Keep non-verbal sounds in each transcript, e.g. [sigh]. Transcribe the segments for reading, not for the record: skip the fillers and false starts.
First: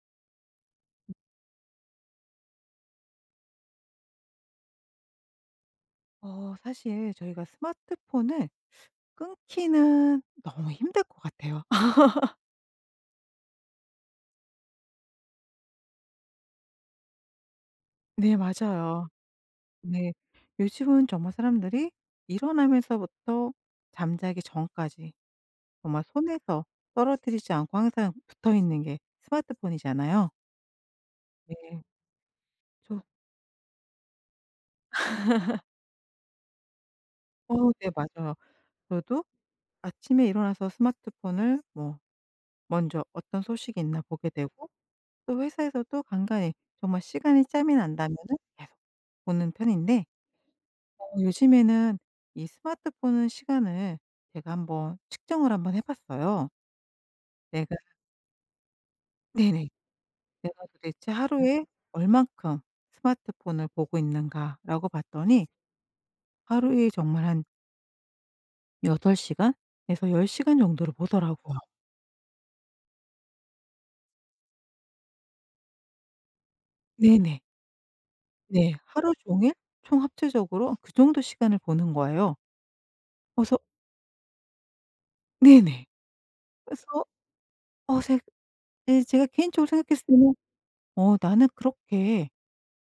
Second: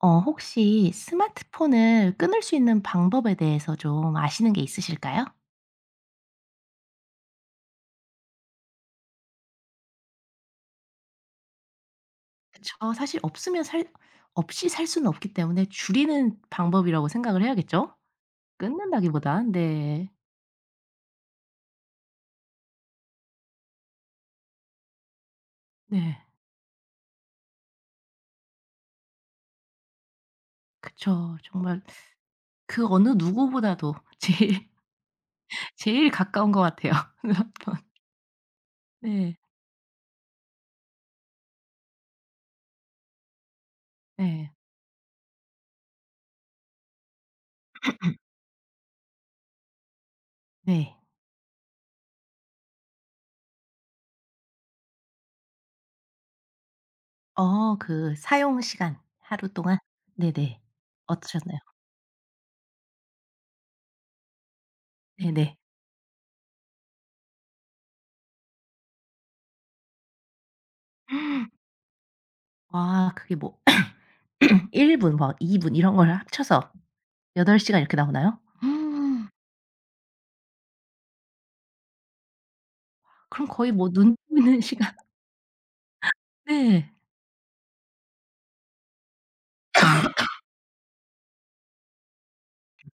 혹시 스마트폰을 끊을 수 있는 방법에 대해서 좀 아시는 게 있으실까요? 사실 저희가 스마트폰을 끊기는 너무 힘들 것 같아요. [laughs] 그쵸. 사실 없으면 살 없이 살 수는 없기 때문에 줄이는 방법이라고 생각을 해야겠죠? 네, 맞아요. 끊는다기보단. 네. 네. 요즘은 정말 사람들이 일어나면서부터 잠자기 전까지 정말 네. 손에서 떨어뜨리지 않고 항상 붙어 있는 게 스마트폰이잖아요. 그쵸. 네. 정말 그 저 어느 누구보다도 제일 [laughs] 제일 가까운 것 같아요. [laughs] 스마트폰. 네, 맞아요. 저도 네. 아침에 일어나서 스마트폰을 뭐 먼저 어떤 소식이 있나 보게 네. 되고 또 회사에서도 간간히 정말 시간이 짬이 난다면은 계속 보는 편인데 네. 요즘에는 이 스마트폰은 시간을 제가 한번 측정을 한번 해 봤어요. 내가 그 사용 시간 하루 네네. 동안? 네네. 내가 도대체 어떠셨나요? 하루에 얼만큼 스마트폰을 보고 있는가라고 봤더니 네네. 하루에 정말 한 8 시간에서 10 시간 정도를 보더라고요. [gasps] 와 그게 뭐 [clears throat] 1분뭐2분 이런 걸 합쳐서 네네. 8 시간 이렇게 나오나요? 네. 하루 음. 종일 총 합체적으로 그 정도 시간을 보는 거예요. 그럼 그래서 거의 뭐 눈 뜨는 시간. 네네. 네. 그래서 어 제 예, 제가 개인적으로 생각했을 [laughs] 때는 '어 나는 그렇게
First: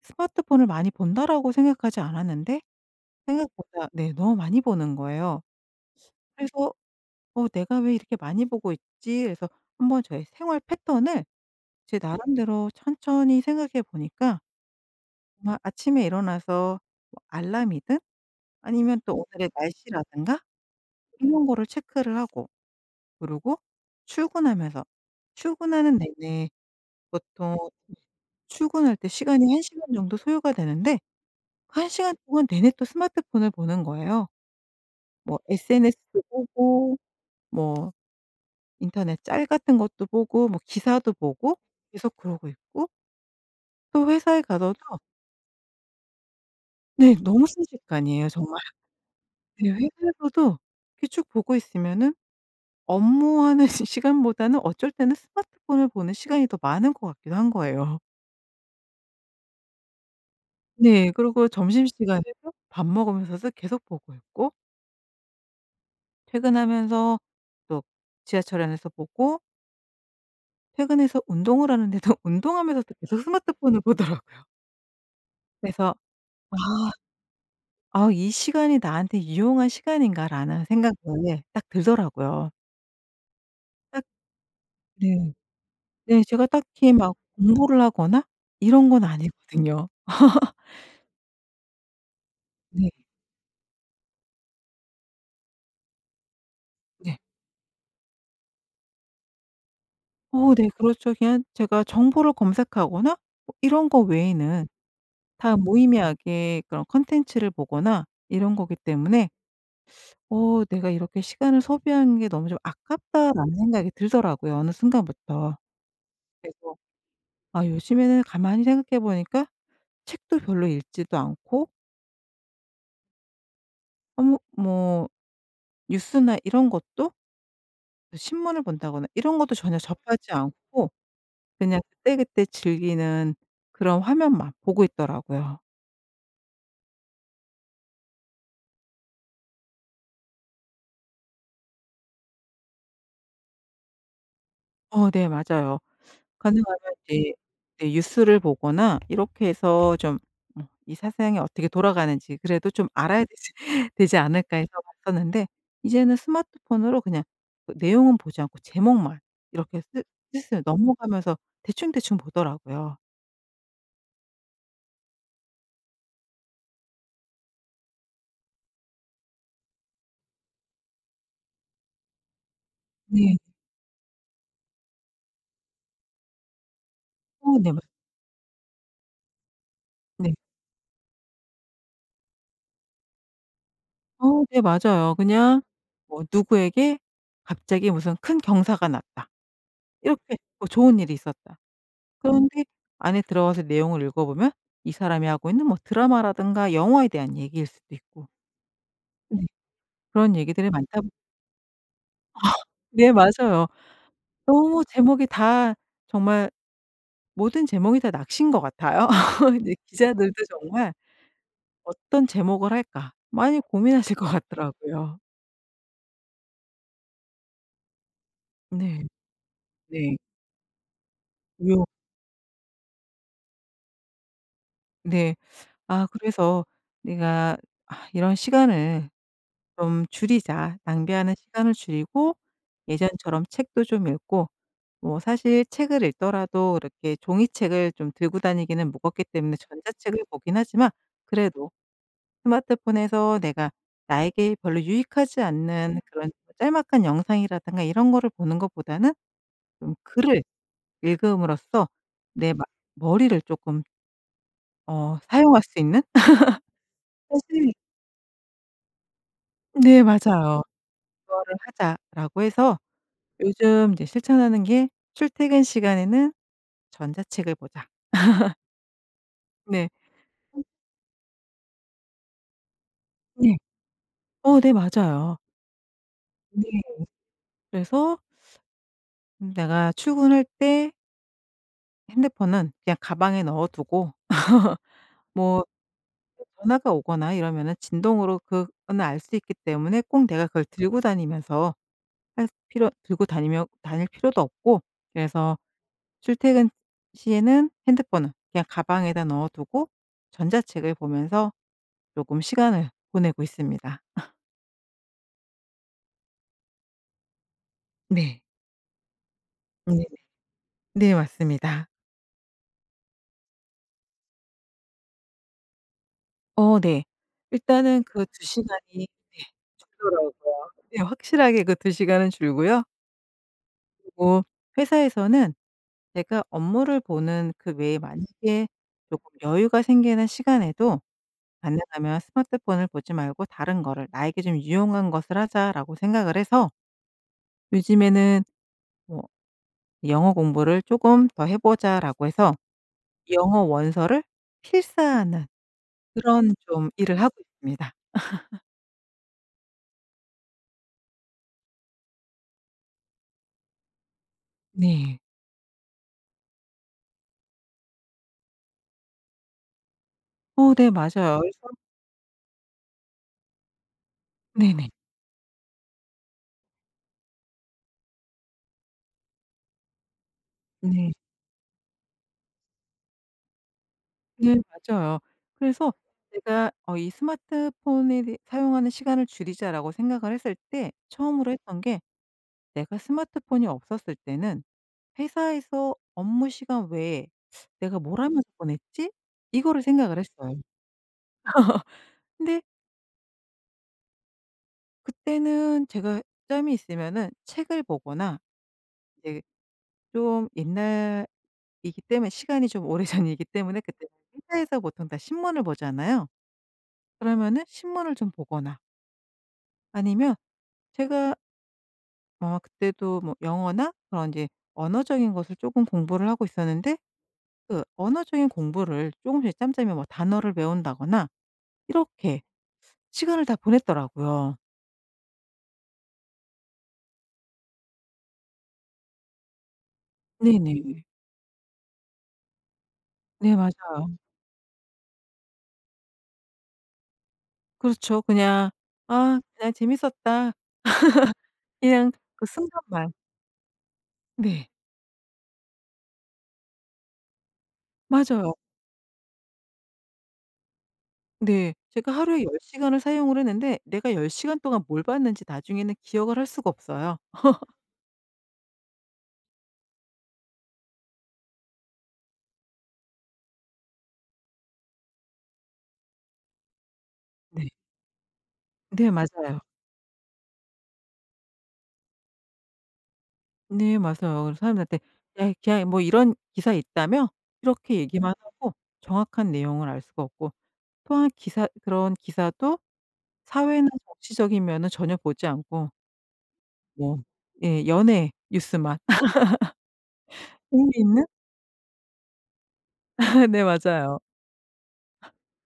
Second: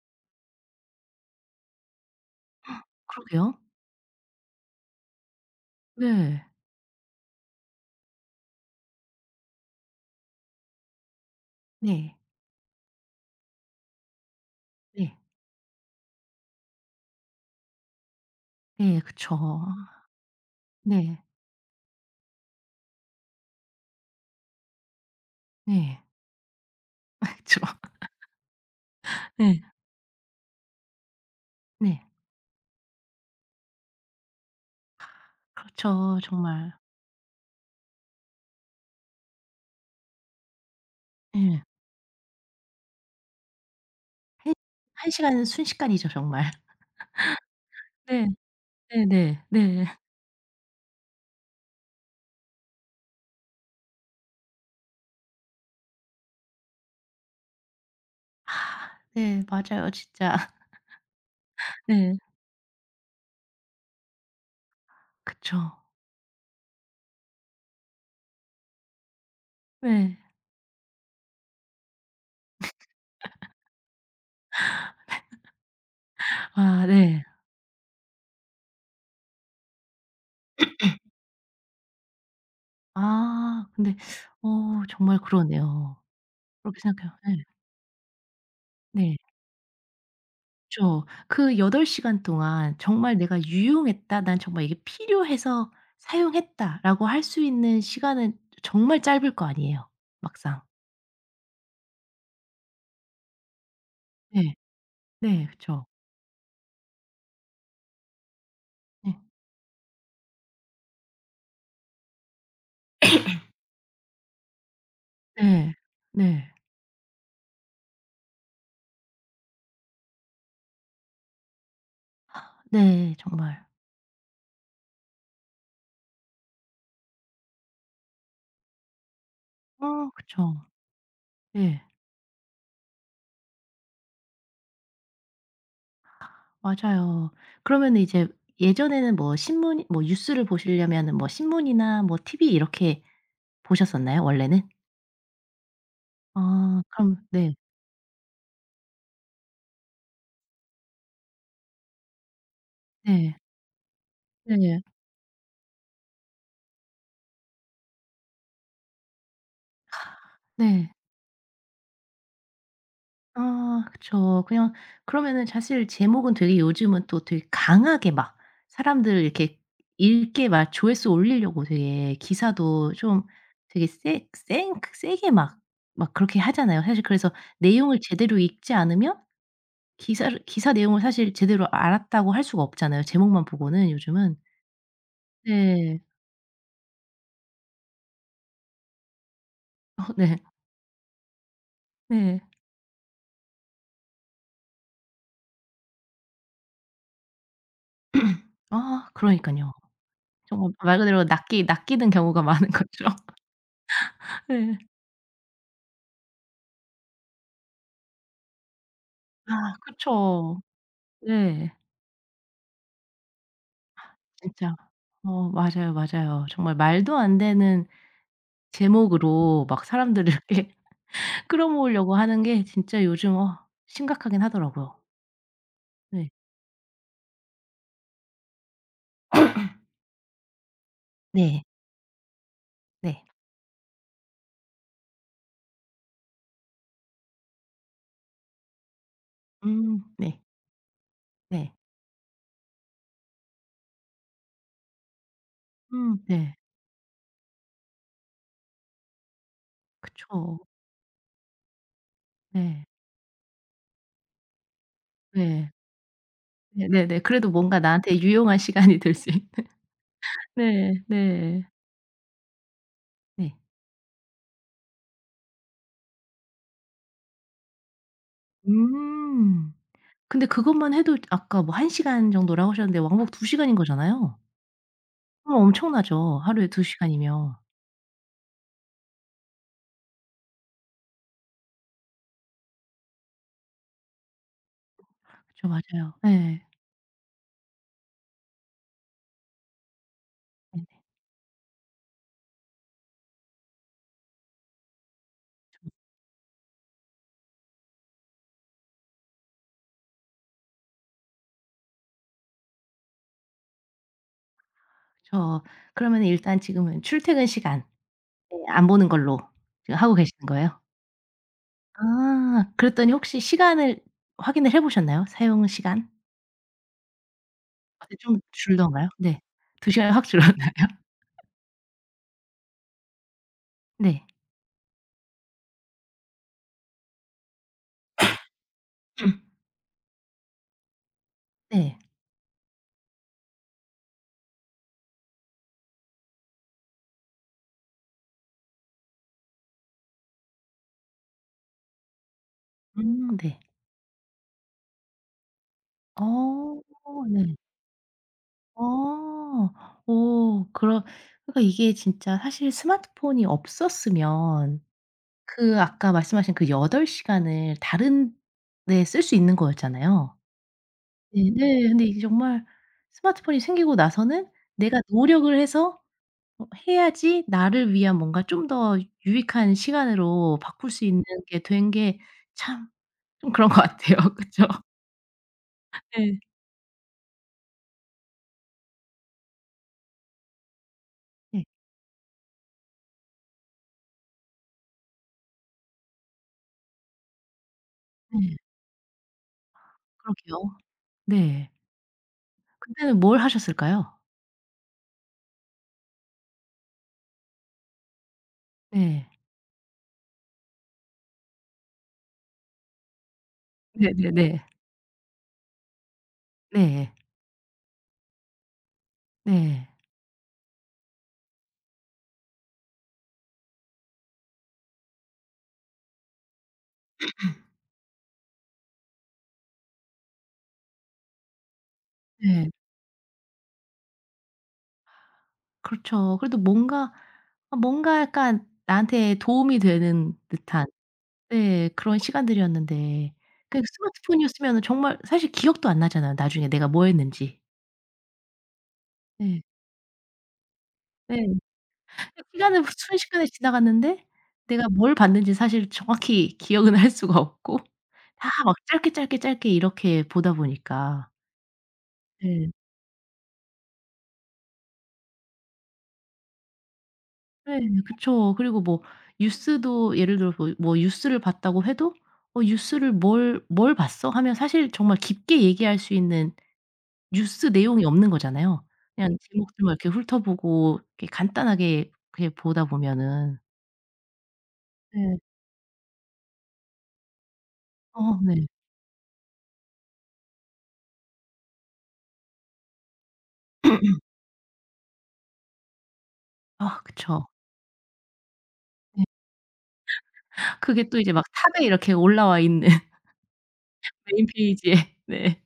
스마트폰을 많이 본다.'라고 생각하지 않았는데 그러게요. 생각보다 네, 너무 많이 보는 거예요. 음. 네. 그래서 내가 왜 이렇게 많이 보고 있지?' 그래서 한번 저의 생활 패턴을 제 네. 나름대로 천천히 생각해 보니까 네. 정말 아침에 일어나서 뭐 알람이든 아니면 네. 또 그쵸. 오늘의 아 날씨라든가 네. 이런 거를 체크를 하고 그리고 출근하면서 출근하는 네. 내내 [laughs] 보통 그쵸. 출근할 때 시간이 1 네. 시간 정도 소요가 되는데 그 1 네. 시간 동안 내내 또 스마트폰을 보는 거예요. 뭐 그렇죠. SNS도 정말. 보고 뭐 인터넷 짤 같은 것도 보고 뭐 기사도 보고 예. 계속 그러고 있고 또 회사에 한 가서도 한 시간은 순식간이죠 정말. 네, 너무 네. 순식간이에요 정말. 네 네. 네, 네. 회사에서도 이렇게 쭉 보고 있으면은 업무하는 [laughs] 시간보다는 어쩔 때는 스마트폰을 보는 시간이 더 많은 것 같기도 한 거예요. 아 네. 맞아요 진짜. 네, 그리고 [laughs] 네. 점심시간에도 밥 먹으면서도 계속 보고 있고 그쵸. 퇴근하면서 또 지하철 안에서 보고 네. 퇴근해서 운동을 하는데도 [laughs] 운동하면서도 계속 스마트폰을 보더라고요. 그래서 아 '아 네. '아 이 시간이 나한테 유용한 시간인가.'라는 생각이 예, 딱 들더라고요. 아 근데 딱 정말 네. 그러네요. 네, 제가 그렇게 딱히 생각해요. 막 네, 공부를 하거나 이런 건 네. 아니거든요. 그쵸. 그 8 시간 동안 네. 정말 '내가 유용했다. 난 정말 이게 필요해서 사용했다.'라고 네. 할 수 있는 시간은 정말 짧을 거 아니에요 [laughs] 막상. 네, 그렇죠. 그냥 제가 정보를 검색하거나 뭐 이런 거 네. 외에는 네 다 그쵸. 무의미하게 그런 콘텐츠를 보거나 이런 거기 네. 때문에 내가 이렇게 시간을 소비한 게 너무 좀 아깝다.'라는 생각이 들더라고요 어느 순간부터. 네. 네. 그래서 요즘에는 가만히 생각해 보니까 책도 별로 읽지도 않고 네 정말. 어머 뭐 뉴스나 이런 것도 그 신문을 본다거나 이런 것도 전혀 접하지 그쵸. 않고 그냥 네. 그때그때 즐기는 그런 화면만 보고 있더라고요. 맞아요. 그러면은 이제 예전에는 뭐 신문 뭐 뉴스를 보시려면은 뭐 신문이나 뭐 TV 이렇게 보셨었나요 원래는? 네, 맞아요. 가능하면 아 그럼 이제 네. 네, 뉴스를 보거나 이렇게 해서 좀 어 이 사상이 어떻게 돌아가는지 그래도 좀 알아야 네. 되지 [laughs] 되지 않을까 해서 네. 봤었는데 이제는 스마트폰으로 그냥 그 내용은 보지 않고 제목만 이렇게 스 스스로 네. 넘어가면서 대충대충 보더라고요. 아 그쵸. 그냥 그러면은 사실 제목은 되게 요즘은 또 되게 강하게 막 사람들 이렇게 읽게 막 조회수 올리려고 되게 기사도 좀 네. 되게 세 센 세게 막 그렇게 하잖아요. 사실 그래서 어 네. 맞 내용을 제대로 읽지 않으면 네. 기사 내용을 사실 제대로 알았다고 할 수가 없잖아요, 제목만 보고는 요즘은. 네, 맞아요. 그냥 네. 뭐 누구에게 갑자기 무슨 큰 경사가 났다. 어 이렇게 네. 뭐 좋은 일이 있었다. 네. 그런데 안에 들어가서 내용을 읽어보면 이 사람이 하고 있는 뭐 드라마라든가 영화에 대한 얘기일 수도 있고 [clears throat] 아 그러 네. 니까요 그런 얘기들이 정말 말 많다 보 그대로 낚이는 경우가 많은 거죠. 네, 맞아요. [laughs] 네. 너무 제목이 다 정말 모든 제목이 다 낚시인 것 같아요. [laughs] 이제 아 기자들도 그쵸. 정말 네. '어떤 제목을 할까?' 많이 고민하실 것 진짜. 같더라고요. 어 맞아요, 맞아요. 정말 말도 안 되는 네. 제목으로 막 네. 사람들을 [laughs] 이렇게 요 끌어모으려고 하는 게 진짜 요즘 심각하긴 하더라고요. 네. 네. 그래서 내가 '아 이런 시간을 좀 줄이자. 낭비하는 네. 시간을 줄이고 네. 예전처럼 책도 좀 읽고' 뭐 사실 책을 읽더라도 이렇게 종이책을 좀 들고 다니기는 무겁기 때문에 전자책을 네. 보긴 하지만 그래도 네. 스마트폰에서 내가 나에게 별로 유익하지 않는 그런 뭐 네. 짤막한 영상이라든가 이런 거를 보는 것보다는 좀 글을 그쵸. 읽음으로써 내 마 네. 머리를 조금 사용할 네. 수 있는 네네네. 그래도 사실 뭔가 나한테 유용한 시간이 될 수 있는. 네, [laughs] 맞아요. 네. 거를 네. 하자."라고 해서 네. 요즘 이제 실천하는 게 "출퇴근 시간에는 전자책을 보자." 음. 네. 근데 그것만 해도 아까 뭐 한 시간 정도라고 하셨는데 왕복 두 네. 시간인 거잖아요. 네, 맞아요. 그럼 엄청나죠. 하루에 두 네. 시간이면. 그래서 내가 출근할 때 핸드폰은 그냥 가방에 넣어 두고 [laughs] 뭐 그쵸. 맞아요. 예. 전화가 오거나 이러면은 진동으로 그거는 알 수 있기 때문에 꼭 내가 그걸 네네. 들고 다니면서 할 필요 들고 다니며 다닐 필요도 없고 그래서 출퇴근 시에는 핸드폰은 그냥 가방에다 넣어 두고 전자책을 보면서 쪼금 시간을 보내고 있습니다. 그쵸. 그러면 일단 지금은 출퇴근 시간 네. 예 안 보는 걸로 지금 네네. 하고 네, 계시는 거예요? 네, 맞습니다. 아. 그랬더니 혹시 시간을 확인을 해 보셨나요? 사용 시간? 네. 일단은 아 네, 그 좀 두 시간이 네, 줄던가요? 네. 2 시간이 확 줄었나요? 줄더라고요. 네, [laughs] 확실하게 그 두 시간은 줄고요. 네. 그리고 회사에서는 제가 업무를 보는 그 외에 만약에 쪼끔 여유가 생기는 시간에도 네. 가능하면 '스마트폰을 보지 말고 다른 거를 나에게 좀 유용한 것을 하자.'라고 생각을 해서 요즘에는 뭐 '영어 공부를 쪼금 더 해 보자.'라고 해서 네. 영어 원서를 필사하는 그런 어 좀 일을 하고 네. 있습니다. 어. 오 그러니까 이게 진짜 사실 스마트폰이 없었으면 네. 그 아까 말씀하신 그 8 시간을 다른 데 쓸 수 있는 거였잖아요. 네, 맞아요. 네. 그래서 네. 근데 이게 정말 스마트폰이 생기고 나서는 네네. 내가 노력을 해서 해야지 나를 위한 뭔가 좀 더 유익한 시간으로 바꿀 수 네. 있는 게 된 게 참 좀 그런 것 같아요. [laughs] 네, 그쵸? 맞아요. 그래서 네. 제가 이 '스마트폰에 대 사용하는 시간을 줄이자.'라고 생각을 했을 때 처음으로 네. 했던 게 내가 스마트폰이 없었을 때는 회사에서 업무 시간 외에 '내가 뭘 네. 하면서 보냈지?' 이거를 생각을 했어요. 그러게요. 네. [laughs] 근데 그때는 뭘 하셨을까요? 그때는 제가 짬이 있으면은 책을 보거나 네. 이제 좀 옛날이기 때문에 시간이 좀 오래전이기 [laughs] 때문에 그때 네네네. 회사에서 보통 다 신문을 보잖아요. 네. 그러면은 신문을 좀 보거나 네. 아니면 제가 그때도 뭐 영어나 그런 이제 언어적인 것을 조금 공부를 하고 있었는데 그 언어적인 공부를 조금씩 짬짬이 뭐 단어를 배운다거나 이렇게 네. 시간을 다 보냈더라고요. 그렇죠. 그래도 뭔가 약간 나한테 도움이 되는 듯한 네네. 네 그런 시간들이었는데 네, 그 맞아요. 스마트폰이었으면은 정말 사실 기억도 안 나잖아요, 나중에 내가 뭐 했는지. 그렇죠. 그냥 '아 네. 그냥 재밌었다.' 네. 그냥 그 그 시간은 순간만. 순식간에 지나갔는데 네. 내가 뭘 봤는지 사실 정확히 기억은 할 수가 없고 다 맞아요. 막 짧게, 짧게, 짧게 이렇게 보다 보니까. 네. 제가 하루에 10 네. 시간을 사용을 했는데 내가 10 시간 동안 뭘 봤는지 나중에는 기억을 할 수가 없어요. 네. 네, 그쵸. 그리고 뭐 뉴스도 예를 들어 뭐 뉴스를 봤다고 해도 "어 뉴스를 뭘 봤어?" 하면 사실 정말 깊게 얘기할 수 있는 뉴스 네. 내용이 없는 거잖아요. 네, 그냥 맞아요. 제목들만 이렇게 훑어보고 이렇게 간단하게 그냥 보다 보면은. 네, 맞아요. 그래서 사람들한테 네. "야 그냥 뭐 이런 기사 있다며?" 이렇게 얘기만 어 네. 하고 정확한 내용을 알 수가 없고 또한 기사 그런 기사도 사회나 [clears throat] 정치적인 면은 전혀 보지 않고 아 뭐 그쵸. 예, 연예 뉴스만 네. [laughs] 흥미 그게 또 있는? 이제 막 탑에 이렇게 올라와 있는 [laughs] 네, 맞아요. 메인 페이지에. 네.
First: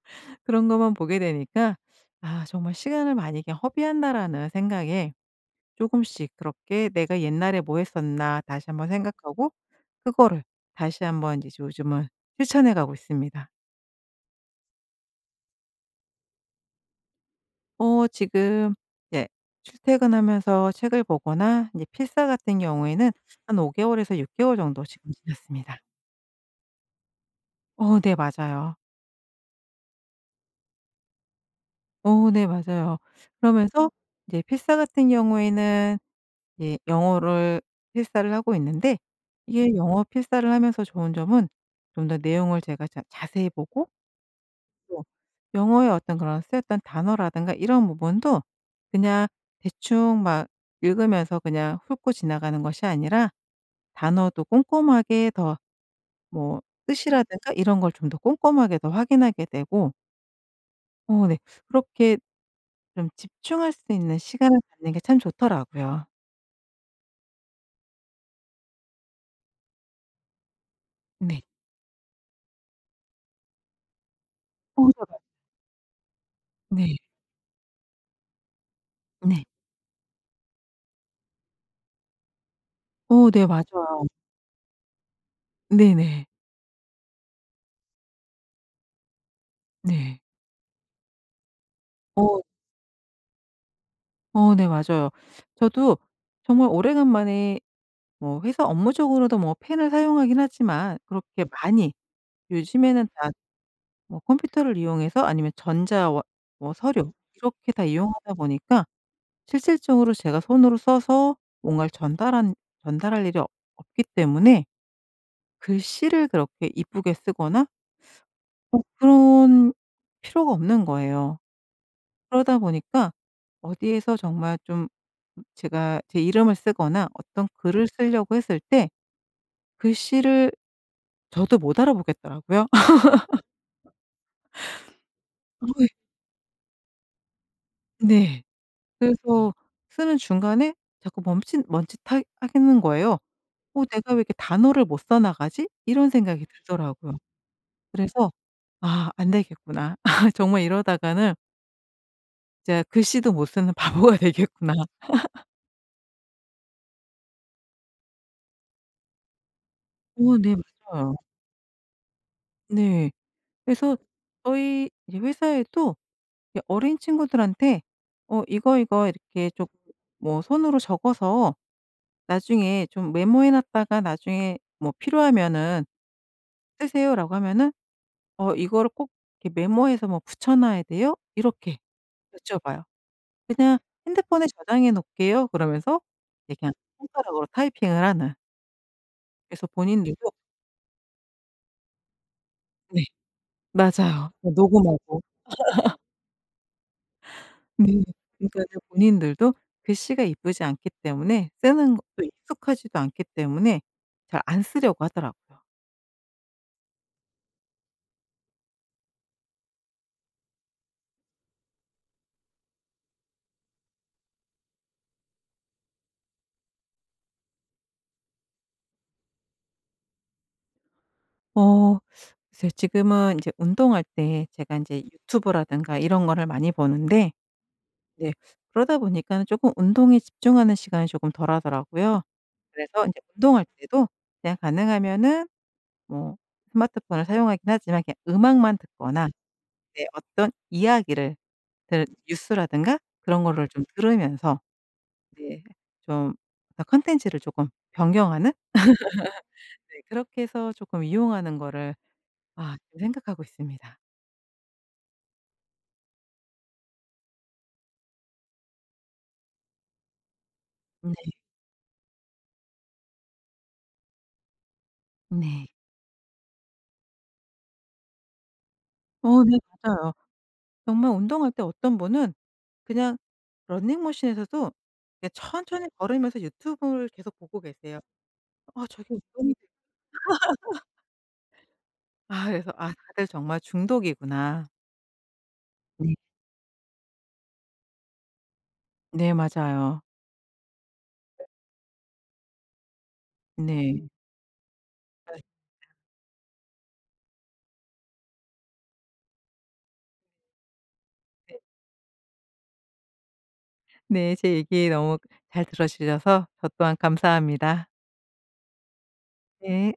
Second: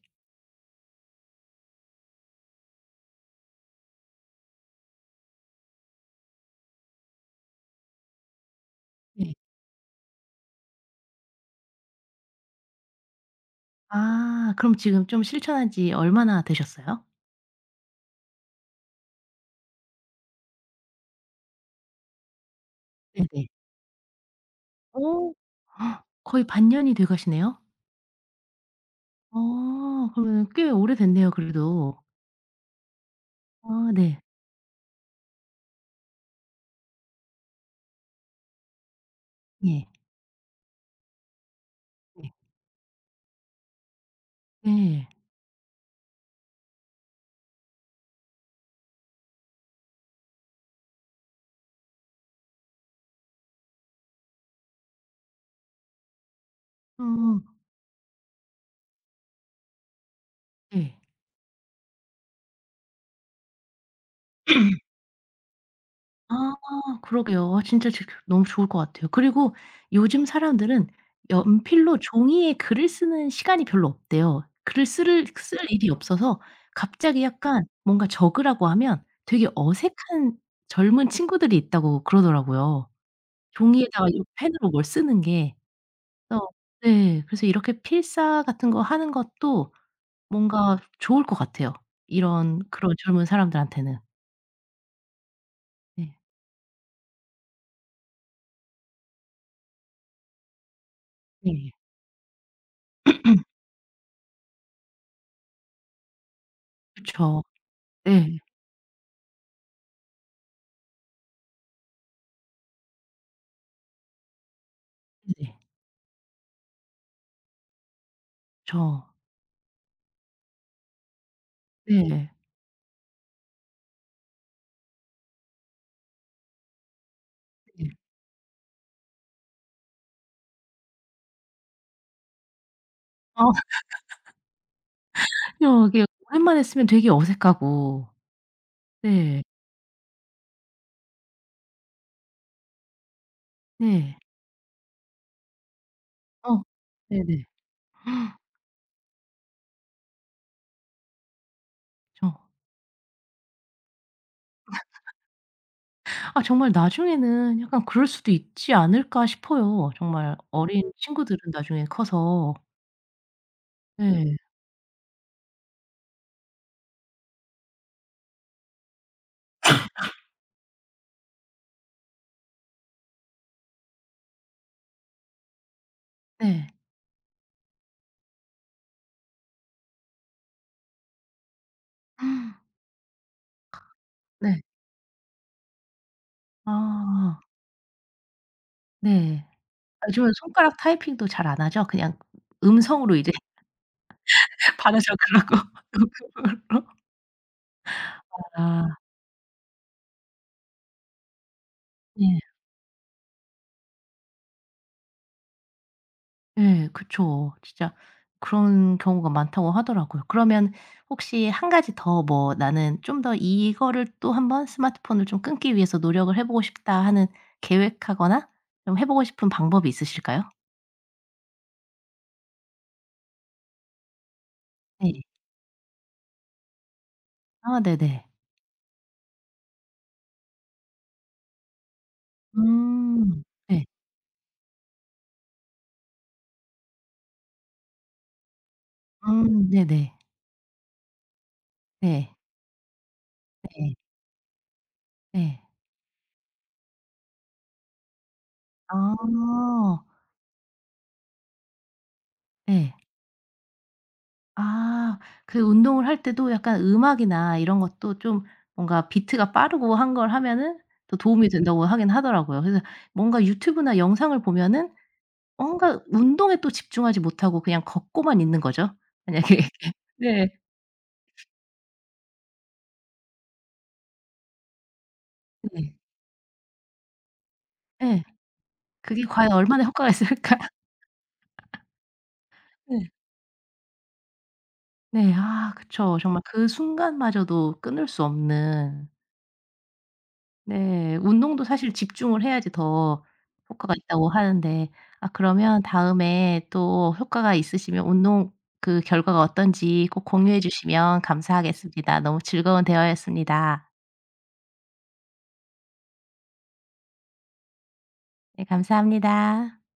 그런 것만 보게 되니까 '아 정말 시간을 많이 그냥 허비한다.'라는 생각에 조금씩 그렇게 '내가 옛날에 뭐 했었나.' 다시 한번 네. 생각하고 그거를 다시 한번 이제 요즘은 실천해 가고 있습니다. 아 그럼 지금 좀 실천한 지 얼마나 되셨어요? 지금 이제 출퇴근하면서 책을 보거나 이제 필사 같은 경우에는 네네. 한 5 개월에서 6 개월 정도 지금 어 지났습니다. 거의 반년이 돼 가시네요? 네, 맞아요. 그러면 꽤 오래됐네요 그래도. 네, 맞아요. 그러면서 아 네. 이제 필사 같은 경우에는 이제 영어를 필사를 하고 있는데 이게 예. 영어 필사를 하면서 좋은 점은 좀 더 네. 내용을 제가 자세히 보고 또 네. 영어의 어떤 그런 쓰였던 단어라든가 이런 부분도 그냥 대충 막 읽으면서 그냥 훑고 지나가는 것이 아니라 단어도 꼼꼼하게 더 뭐 음 뜻이라든가 이런 걸 좀 더 꼼꼼하게 더 확인하게 되고 네. 네. 그렇게 좀 집중할 수 있는 시간을 갖는 게 참 좋더라고요. 아 그러게요. 아 진짜 지 너무 좋을 것 같아요. 그리고 요즘 사람들은 네. 어 연필로 종이에 글을 쓰는 시간이 별로 없대요. 글을 쓸 [unintelligible] 쓸 일이 없어서 네. 갑자기 약간 뭔가 적으라고 하면 네. 되게 어색한 젊은 친구들이 있다고 그러더라고요. 네, 맞아요. 종이에다가 이 펜으로 뭘 쓰는 게. 네네. 그래서 네 그래서 이렇게 필사 같은 거 하는 것도 네. 뭔가 좋을 것 같아요. 어 이런 그런 젊은 사람들한테는. 네, 맞아요. 저도 네. 정말 오래간만에 뭐 회사 업무적으로도 뭐 펜을 사용하긴 하지만 그렇게 네. 많이 요즘에는 다 뭐 컴퓨터를 이용해서 아니면 전자 워 뭐 서류 그쵸. 이렇게 다 이용하다 네. 보니까 실질적으로 제가 손으로 써서 뭔가를 전달한 전달할 일이 없기 때문에 네네. 글씨를 그렇게 이쁘게 쓰거나 그쵸. 뭐 그런 필요가 없는 거예요. 네. 그러다 보니까 어디에서 정말 좀 제가 제 이름을 쓰거나 어떤 글을 네. 쓰려고 했을 때 글씨를 저도 못 알아보겠더라고요. 아 맞아요. 예. [laughs] 이게 오랜만에 쓰면 되게 어색하고. 네. 네. 그래서 쓰는 중간에 자꾸 멈칫 멈칫하 하겠는 거예요. 내가 네. 왜 이렇게 단어를 못 써 나가지?' 이런 생각이 어. 들더라고요. 네네. 그래서 [gasps] '아 안 되겠구나. [laughs] 정말 이러다가는 그쵸. 진짜 글씨도 못 쓰는 [laughs] 바보가 되겠구나.' 아 정말 나중에는 약간 그럴 수도 있지 않을까 싶어요. 정말 네. 맞아요. 어린 친구들은 나중에 커서. 네. 그래서 네. 저희 이제 회사에도 이제 어린 친구들한테 이거, 이거 이렇게 좀 뭐 손으로 적어서 나중에 좀 메모해 놨다가 나중에 뭐 "필요하면은 네. 쓰세요."라고 하면은 이거를 꼭 이렇게 메모해서 뭐 붙여 놔야 돼요?" 이렇게 네. [gasps] 여쭤봐요. "그냥 핸드폰에 저장해 놓을게요." 그러면서 이제 그냥 아 손가락으로 타이핑을 하는. 네. 그래서 본인들도 요즘은 손가락 타이핑도 잘 안 하죠? 그냥 네. 음성으로 이제 맞아요. 네, 녹음하고. 받으셨더라고 으로 [laughs] 네. 그러니까 아 본인들도 글씨가 이쁘지 않기 때문에 쓰는 것도 네. 익숙하지도 않기 때문에 잘 안 쓰려고 하더라고요. 예 그쵸. 진짜 그런 경우가 많다고 하더라고요. 그러면 혹시 한 가지 더 뭐 '나는 좀 더 이거를 또 한번 스마트폰을 좀 끊기 위해서 노력을 해 보고 싶다.' 하는, 계획하거나 좀 해 보고 싶은 방법이 있으실까요? 어 글쎄요. 지금은 이제 운동할 때 제가 이제 네. 유튜브라든가 이런 거를 많이 보는데 아 네네. 네, 그러다 보니까는 금 운동에 집중하는 시간이 조금 덜하더라고요. 그래서 이제 음. 운동할 네. 때도 그냥 가능하면은 뭐 스마트폰을 사용하긴 하지만 그냥 음악만 듣거나 네, 네네. 어떤 이야기를 들 네. 뉴스라든가 그런 거를 좀 네. 들으면서 네. 네, 좀 어떤 텐츠를 조금 변경하는 아. 네, 그렇게 해서 조금 이용하는 거를 네. 지금 생각하고 있습니다. 아. 그 운동을 할 때도 약간 음악이나 이런 것도 좀 뭔가 비트가 빠르고 한 걸 하면은 네. 더 도움이 된다고 하긴 하더라고요. 그래서 뭔가 유튜브나 영상을 보면은 네. 뭔가 운동에 또 집중하지 못하고 그냥 걷고만 있는 거죠. [laughs] 만약에 네, 이게 맞아요. 네. 정말 운동할 때 어떤 분은 그냥 러닝머신에서도 그냥 천천히 네. 걸으면서 유튜브를 계속 보고 계세요. 예. 아 저게 그게 과연 운동이 되 얼마나 효과가 있을까? [laughs] 아 그래서 '아 네. 다들 정말 중독이구나.' 네. 아 네. 그쵸. 정말 그 순간마저도 끊을 수 없는. 네, 맞아요. 네. 운동도 사실 집중을 해야지 더 네. 효과가 음. 있다고 하는데 아 아 그러면 다음에 또 효과가 있으시면 운동 그 결과가 어떤지 꼭 공유해 주시면 네. 감사하겠습니다. 너무 즐거운 대화였습니다. 네, 제 얘기 너무 잘 들어 주셔서 저 또한 감사합니다. 네 감사합니다. 네.